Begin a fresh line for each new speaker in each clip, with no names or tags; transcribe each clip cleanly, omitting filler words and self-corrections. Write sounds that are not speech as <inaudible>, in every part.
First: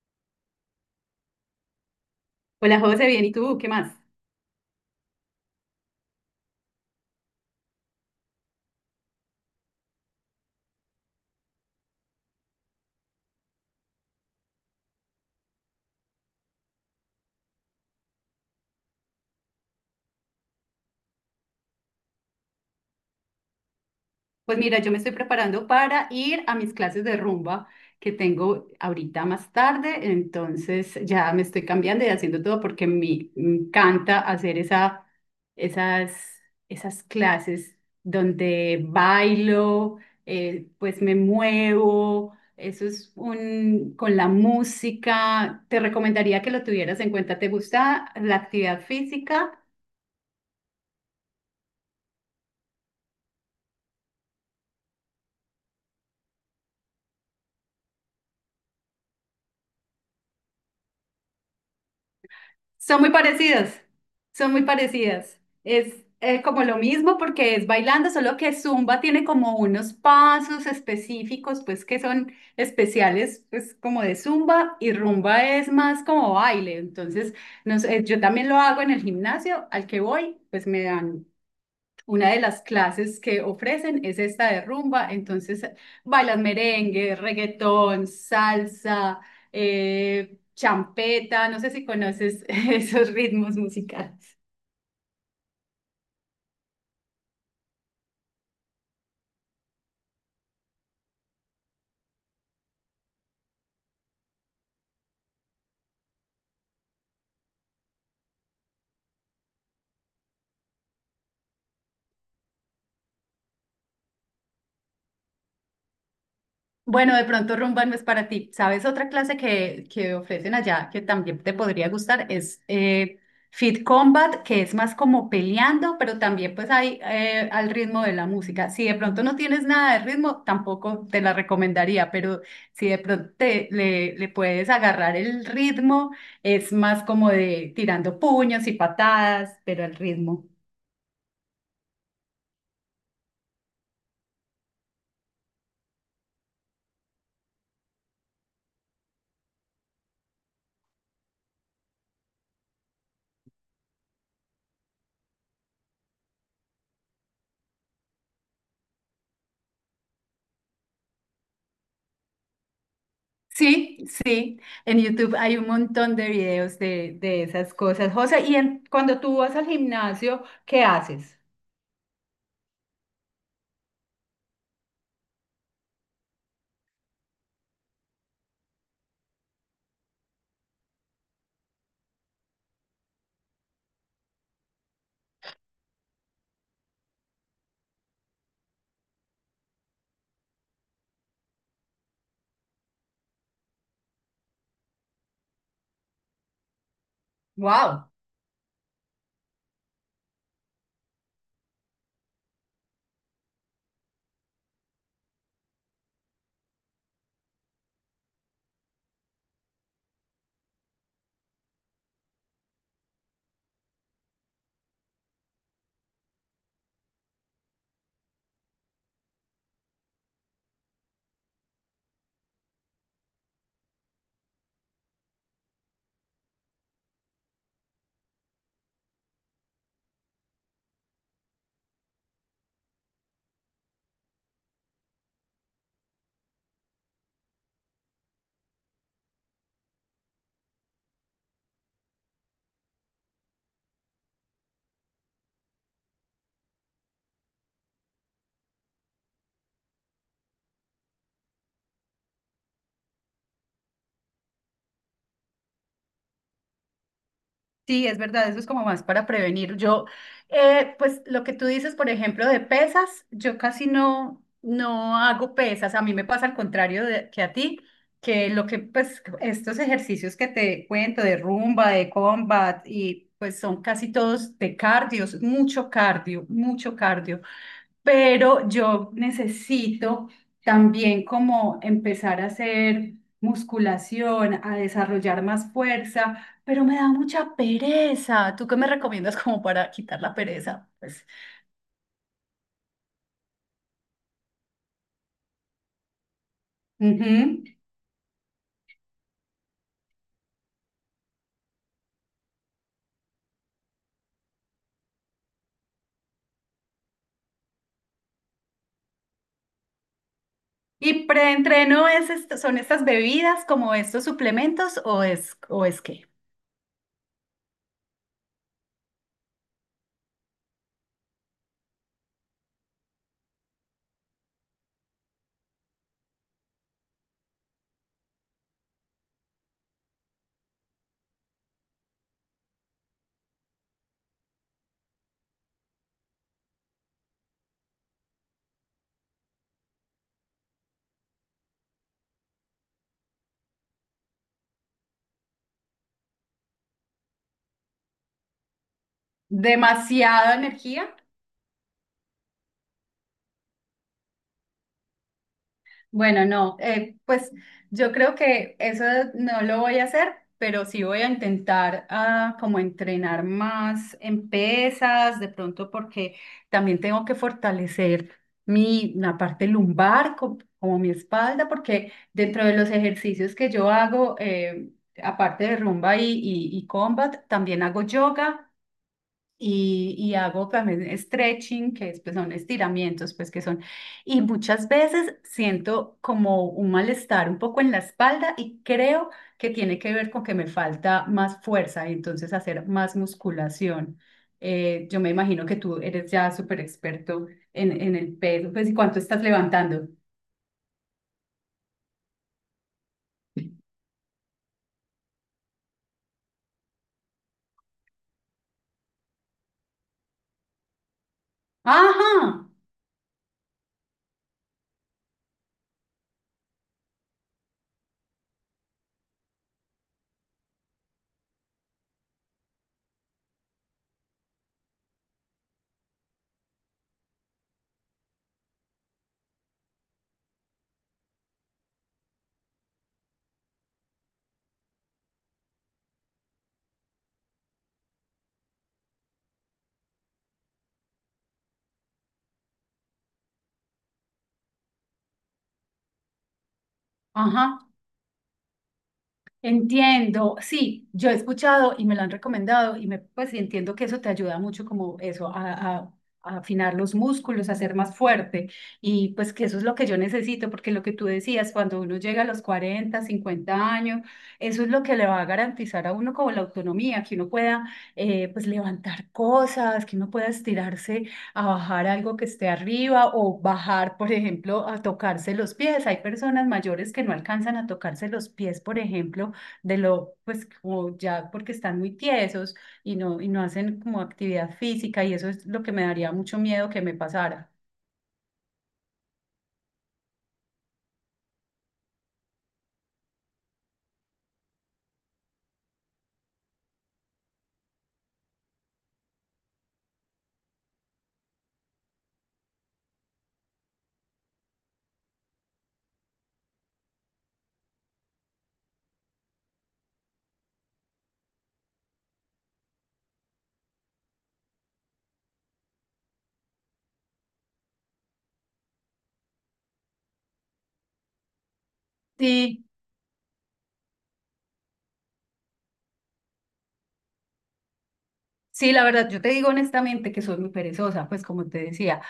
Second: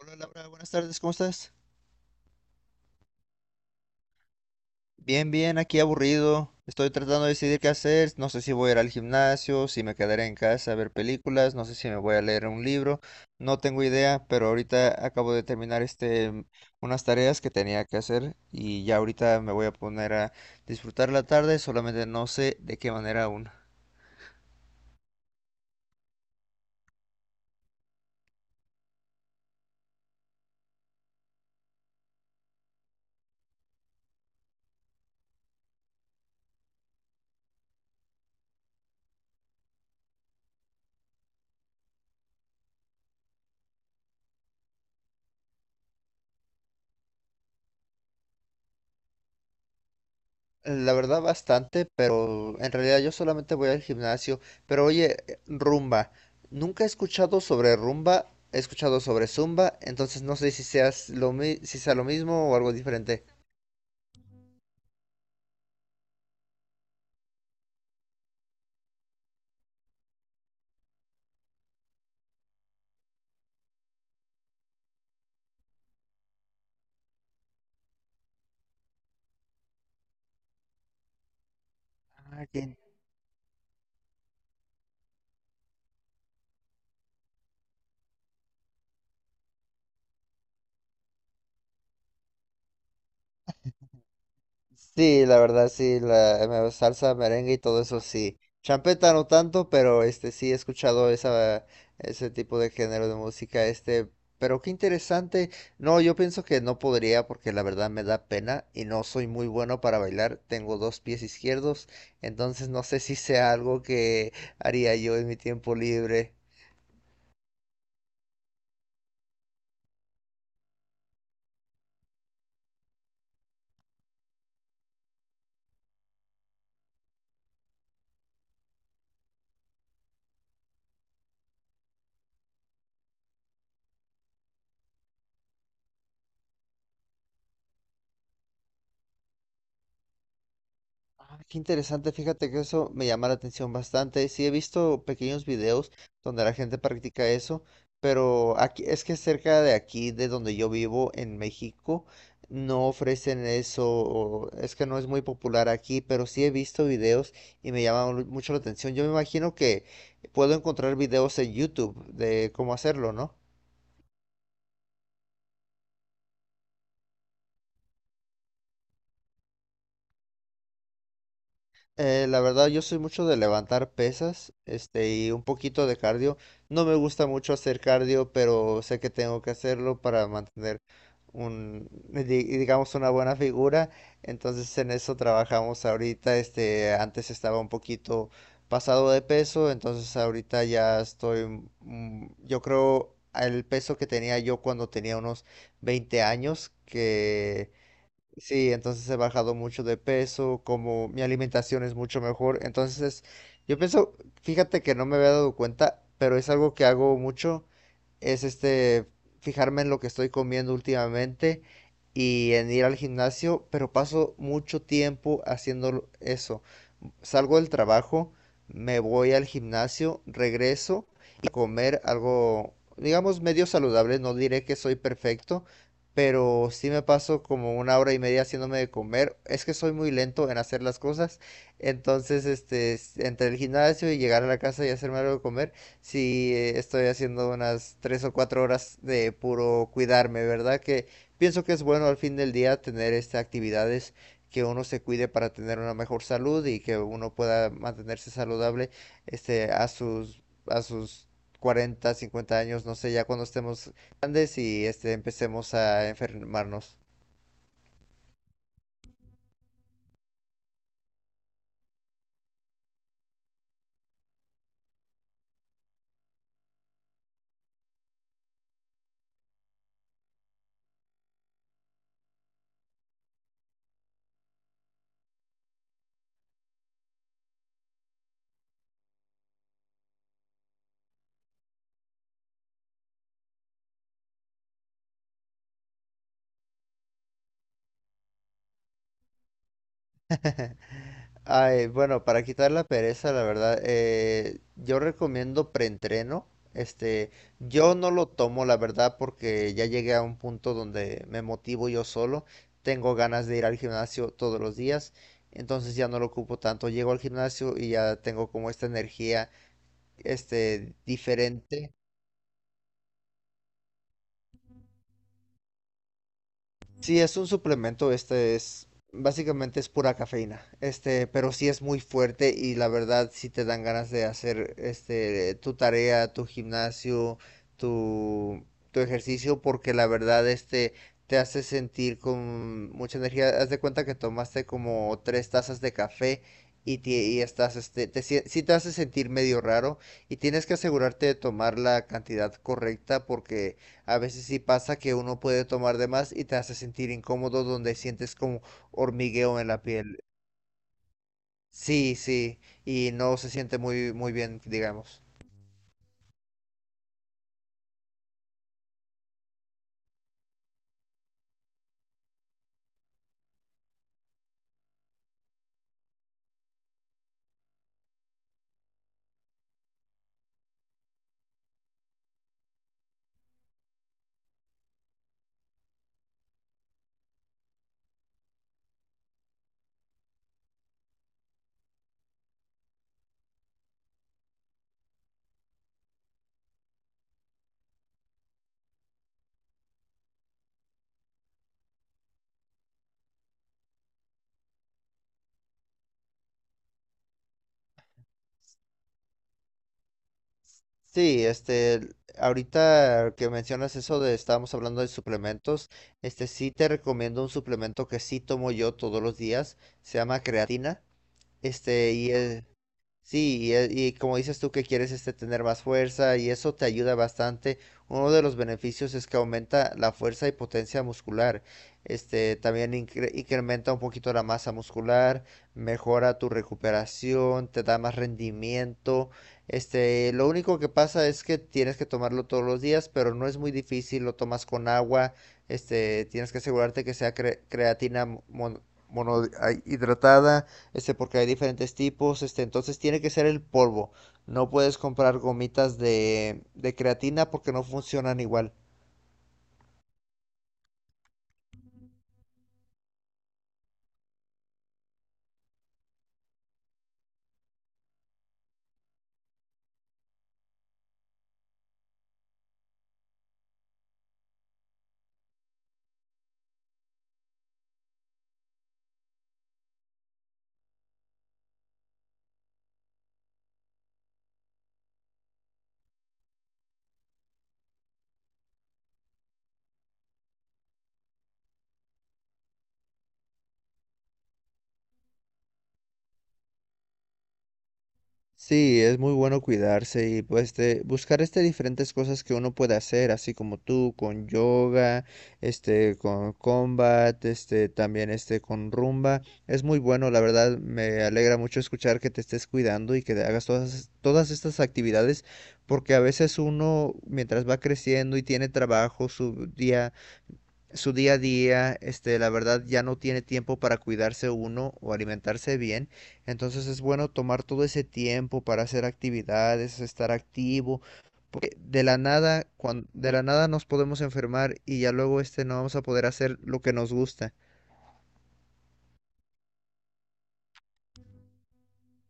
Hola Laura, buenas tardes, ¿cómo estás?
Hola José, bien, ¿y tú? ¿Qué más?
Bien, bien, aquí aburrido. Estoy tratando de decidir qué hacer. No sé si voy a ir al gimnasio, si me quedaré en casa a ver películas, no sé si me voy a leer un libro. No tengo idea, pero ahorita acabo de terminar unas tareas que tenía que hacer y ya ahorita me voy a poner a disfrutar la tarde, solamente no sé de qué manera aún.
Pues mira, yo me estoy preparando para ir a mis clases de rumba que tengo ahorita más tarde, entonces ya me estoy cambiando y haciendo todo porque me encanta hacer esas, esas clases donde bailo, pues me muevo, eso es un, con la música, te recomendaría que lo tuvieras en cuenta. ¿Te gusta la actividad física?
La verdad bastante, pero en realidad yo solamente voy al gimnasio. Pero oye, rumba. Nunca he escuchado sobre rumba, he escuchado sobre zumba, entonces no sé si seas si sea lo mismo o algo
Son muy
diferente.
parecidas, son muy parecidas. Es como lo mismo porque es bailando, solo que Zumba tiene como unos pasos específicos, pues que son especiales, pues como de Zumba, y rumba es más como baile. Entonces, no sé, yo también lo hago en el gimnasio al que voy. Pues me dan, una de
Ah,
las
ya.
clases que ofrecen es esta de rumba. Entonces bailas merengue, reggaetón, salsa, champeta, no sé si conoces <laughs> esos ritmos musicales.
Sí, la verdad, sí, salsa, merengue y todo eso, sí. Champeta no tanto, pero sí he escuchado esa, ese tipo de género de música, pero qué interesante. No, yo pienso que no podría porque la verdad me da pena y no soy muy bueno para bailar. Tengo dos pies izquierdos, entonces no sé si sea algo que haría yo en mi tiempo libre.
Bueno, de pronto rumba no es para ti. ¿Sabes otra clase que ofrecen allá que también te podría gustar? Es Fit Combat, que es más como peleando, pero también pues hay al ritmo de la música. Si de pronto no tienes nada de ritmo, tampoco te la recomendaría, pero si de pronto le puedes agarrar el ritmo, es más como de tirando puños y patadas, pero al ritmo.
Ah, qué interesante, fíjate que eso me llama la atención bastante. Sí, he visto pequeños videos donde la gente practica eso, pero aquí es que cerca de aquí, de donde yo vivo, en México, no ofrecen eso, o es que no es muy popular aquí, pero sí he visto videos y me llama mucho la atención. Yo me imagino que puedo encontrar videos en YouTube de cómo hacerlo, ¿no?
Sí, sí, en YouTube hay un montón de videos de esas cosas. José, cuando tú vas al gimnasio, ¿qué haces?
La verdad, yo soy mucho de levantar pesas, y un poquito de cardio. No me gusta mucho hacer cardio, pero sé que tengo que hacerlo para mantener digamos, una buena figura. Entonces, en eso trabajamos ahorita. Antes estaba un poquito pasado de peso, entonces ahorita ya estoy, yo creo, al peso que tenía yo cuando tenía unos 20 años, que
Wow,
sí, entonces he bajado mucho de peso, como mi alimentación es mucho mejor. Entonces, yo pienso, fíjate que no me había dado cuenta, pero es algo que hago mucho, es fijarme en lo que estoy comiendo últimamente y en ir al gimnasio, pero paso mucho tiempo haciendo eso, salgo del trabajo, me voy al gimnasio, regreso y comer algo, digamos, medio saludable. No diré que soy perfecto, pero sí me paso como una hora y media haciéndome de comer. Es que soy muy lento en hacer las cosas. Entonces, entre el gimnasio y llegar a la casa y hacerme algo de comer, sí estoy haciendo unas 3 o 4 horas de puro cuidarme, ¿verdad? Que pienso que es bueno al fin del día tener estas actividades que uno se cuide para tener una mejor salud y que uno pueda mantenerse saludable a sus 40 50 años, no sé, ya cuando estemos grandes y empecemos a enfermarnos.
sí, es verdad, eso es como más para prevenir. Yo, pues lo que tú dices, por ejemplo, de pesas, yo casi no, no hago pesas. A mí me pasa al contrario que a ti, que lo que, pues, estos ejercicios que te cuento de rumba, de combat, y pues son casi todos de cardio, mucho cardio, mucho cardio. Pero yo necesito también como empezar a hacer musculación, a desarrollar más fuerza, pero me da mucha pereza. ¿Tú qué me recomiendas como para quitar la
<laughs>
pereza? Pues,
Ay, bueno, para quitar la pereza, la verdad, yo recomiendo preentreno. Este,
ujú.
yo no lo tomo, la verdad, porque ya llegué a un punto donde me motivo yo solo. Tengo ganas de ir al gimnasio todos los días, entonces ya no lo ocupo tanto. Llego al gimnasio y ya tengo como esta energía,
¿Y
diferente.
preentreno es esto, son estas bebidas como estos suplementos, o es qué?
Sí, es un suplemento, básicamente es pura cafeína, pero sí es muy fuerte y la verdad sí te dan ganas de hacer, tu tarea, tu gimnasio, tu, tu ejercicio, porque la verdad, te hace sentir con mucha energía. Haz de cuenta que tomaste como 3 tazas de café y estás, sí te hace sentir medio raro y tienes que asegurarte de tomar la cantidad correcta porque a veces sí pasa que uno puede tomar de más y te hace sentir incómodo donde sientes como hormigueo en la piel.
¿Demasiada energía?
Sí, sí, y no se siente muy, muy bien, digamos.
Bueno, no, pues yo creo que eso no lo voy a hacer, pero sí voy a intentar ah, como entrenar más en pesas, de pronto porque también tengo que fortalecer mi, la parte lumbar, como mi espalda, porque dentro de los ejercicios que yo hago, aparte de rumba y, y combat, también hago yoga y hago también stretching, que es, pues, son estiramientos, pues que son, y muchas veces siento como un malestar un poco en la espalda y creo que tiene que ver con que me falta más fuerza y entonces hacer más musculación. Yo me imagino que tú eres ya súper experto en el peso, pues, ¿y cuánto estás levantando?
Sí, ahorita que mencionas eso de estábamos hablando de suplementos, sí te recomiendo un suplemento que sí tomo yo todos los días, se llama creatina, este, y
Ajá,
eh, sí, y como dices tú que quieres tener más fuerza y eso te ayuda bastante. Uno de los beneficios es que aumenta la fuerza y potencia muscular. También incrementa un poquito la masa muscular, mejora tu recuperación, te da más rendimiento. Lo único que pasa es que tienes que tomarlo todos los días, pero no es muy difícil, lo tomas con agua. Tienes que asegurarte que sea monohidratada, porque hay diferentes tipos, entonces tiene que ser el polvo. No puedes comprar gomitas de creatina porque
ajá.
no funcionan igual.
Entiendo, sí, yo he escuchado y me lo han recomendado y me, pues y entiendo que eso te ayuda mucho como eso, a- a afinar los músculos, a ser más fuerte, y pues que eso es lo que yo necesito porque lo que tú decías, cuando uno llega a los 40 50 años, eso es lo que le va a garantizar a uno como la autonomía, que uno pueda pues levantar cosas, que uno pueda estirarse a bajar algo que esté arriba, o bajar, por ejemplo, a tocarse los pies. Hay personas mayores que no alcanzan a tocarse los pies, por ejemplo, de lo, pues como ya porque están muy tiesos y no hacen como actividad física, y eso es lo que me daría mucho miedo que me pasara.
Sí, es muy bueno cuidarse y pues buscar diferentes cosas que uno puede hacer, así como tú con yoga, con combat, este también este con rumba. Es muy bueno, la verdad me alegra mucho escuchar que te estés cuidando y que hagas todas estas actividades porque a veces uno mientras va creciendo y tiene trabajo, su día a día, la verdad ya no tiene tiempo para cuidarse uno o alimentarse bien, entonces es bueno tomar todo ese tiempo para hacer actividades, estar activo, porque de la nada,
Sí,
de la nada nos podemos enfermar y ya luego no vamos a poder hacer lo que nos gusta.
sí, la verdad, yo te digo honestamente que soy muy perezosa, pues como te decía,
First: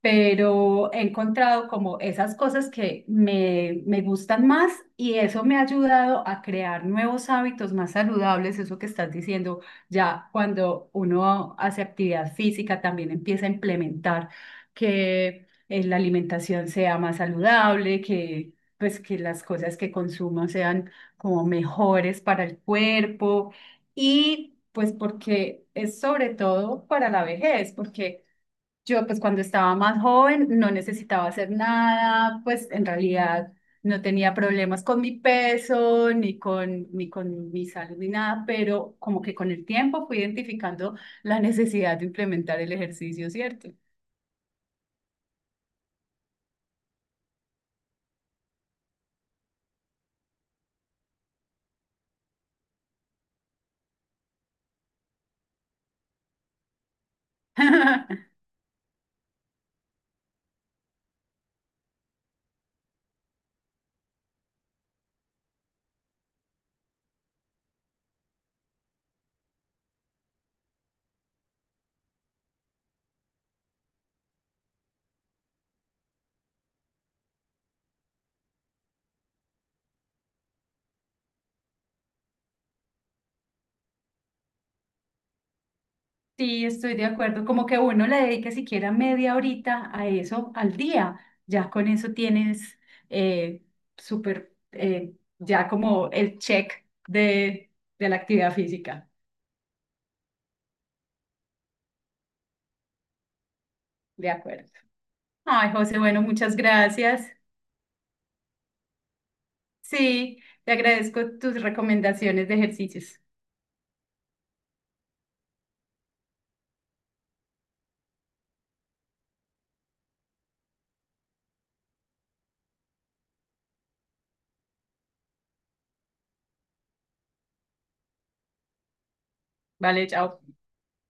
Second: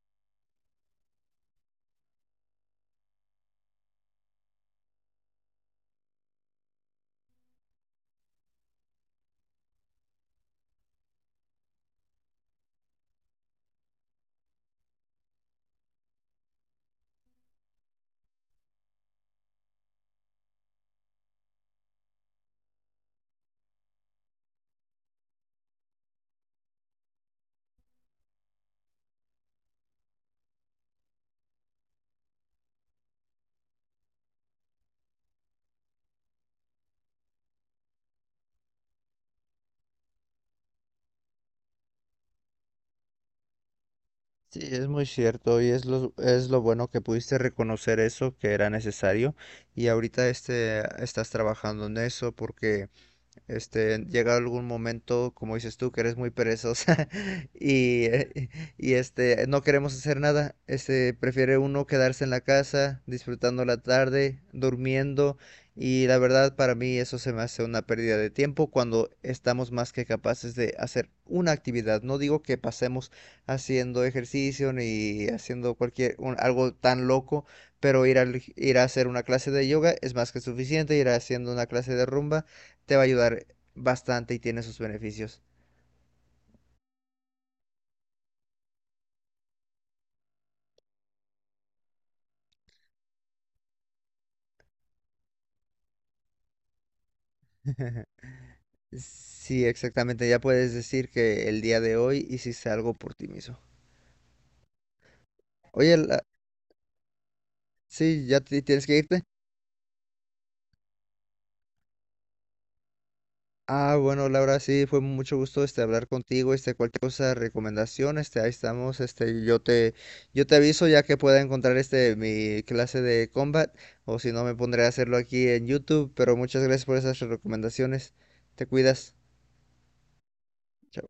pero he encontrado como esas cosas me gustan más y eso me ha ayudado a crear nuevos hábitos más saludables, eso que estás diciendo, ya cuando uno hace actividad física también empieza a implementar que la alimentación sea más saludable, que pues que las cosas que consumo sean como mejores para el cuerpo, y pues porque es sobre todo para la vejez, porque yo pues cuando estaba más joven no necesitaba hacer nada, pues en realidad no tenía problemas con mi peso, ni con mi salud, ni nada, pero como que con el tiempo fui identificando la necesidad de implementar el ejercicio, ¿cierto?
Sí, es muy cierto y es lo bueno que pudiste reconocer eso que era necesario y ahorita estás trabajando en eso porque llega algún momento, como dices tú, que eres muy perezosa <laughs> y,
<laughs>
eh, no queremos hacer nada. Prefiere uno quedarse en la casa, disfrutando la tarde, durmiendo. Y la verdad, para mí eso se me hace una pérdida de tiempo cuando estamos más que capaces de hacer una actividad. No digo que pasemos haciendo ejercicio ni haciendo algo tan loco, pero ir a hacer una clase de yoga es más que suficiente, ir haciendo una clase de rumba te va a ayudar bastante y tiene sus beneficios.
Sí, estoy de acuerdo. Como que uno le dedique siquiera media horita a eso al día. Ya con eso tienes eh, súper, ya como el check de, de la actividad física.
Sí, exactamente. Ya puedes decir que el día de hoy hiciste algo por ti mismo.
De acuerdo. Ay,
Oye,
José, bueno, muchas gracias.
sí, ya tienes que irte.
Sí, te agradezco tus recomendaciones de ejercicios.
Ah, bueno, Laura, sí, fue mucho gusto hablar contigo, cualquier cosa, recomendación, ahí estamos, yo te aviso ya que pueda encontrar mi clase de combat, o si no me pondré a hacerlo aquí en YouTube, pero muchas gracias por esas recomendaciones. Te cuidas.
Vale, chao.
Chao.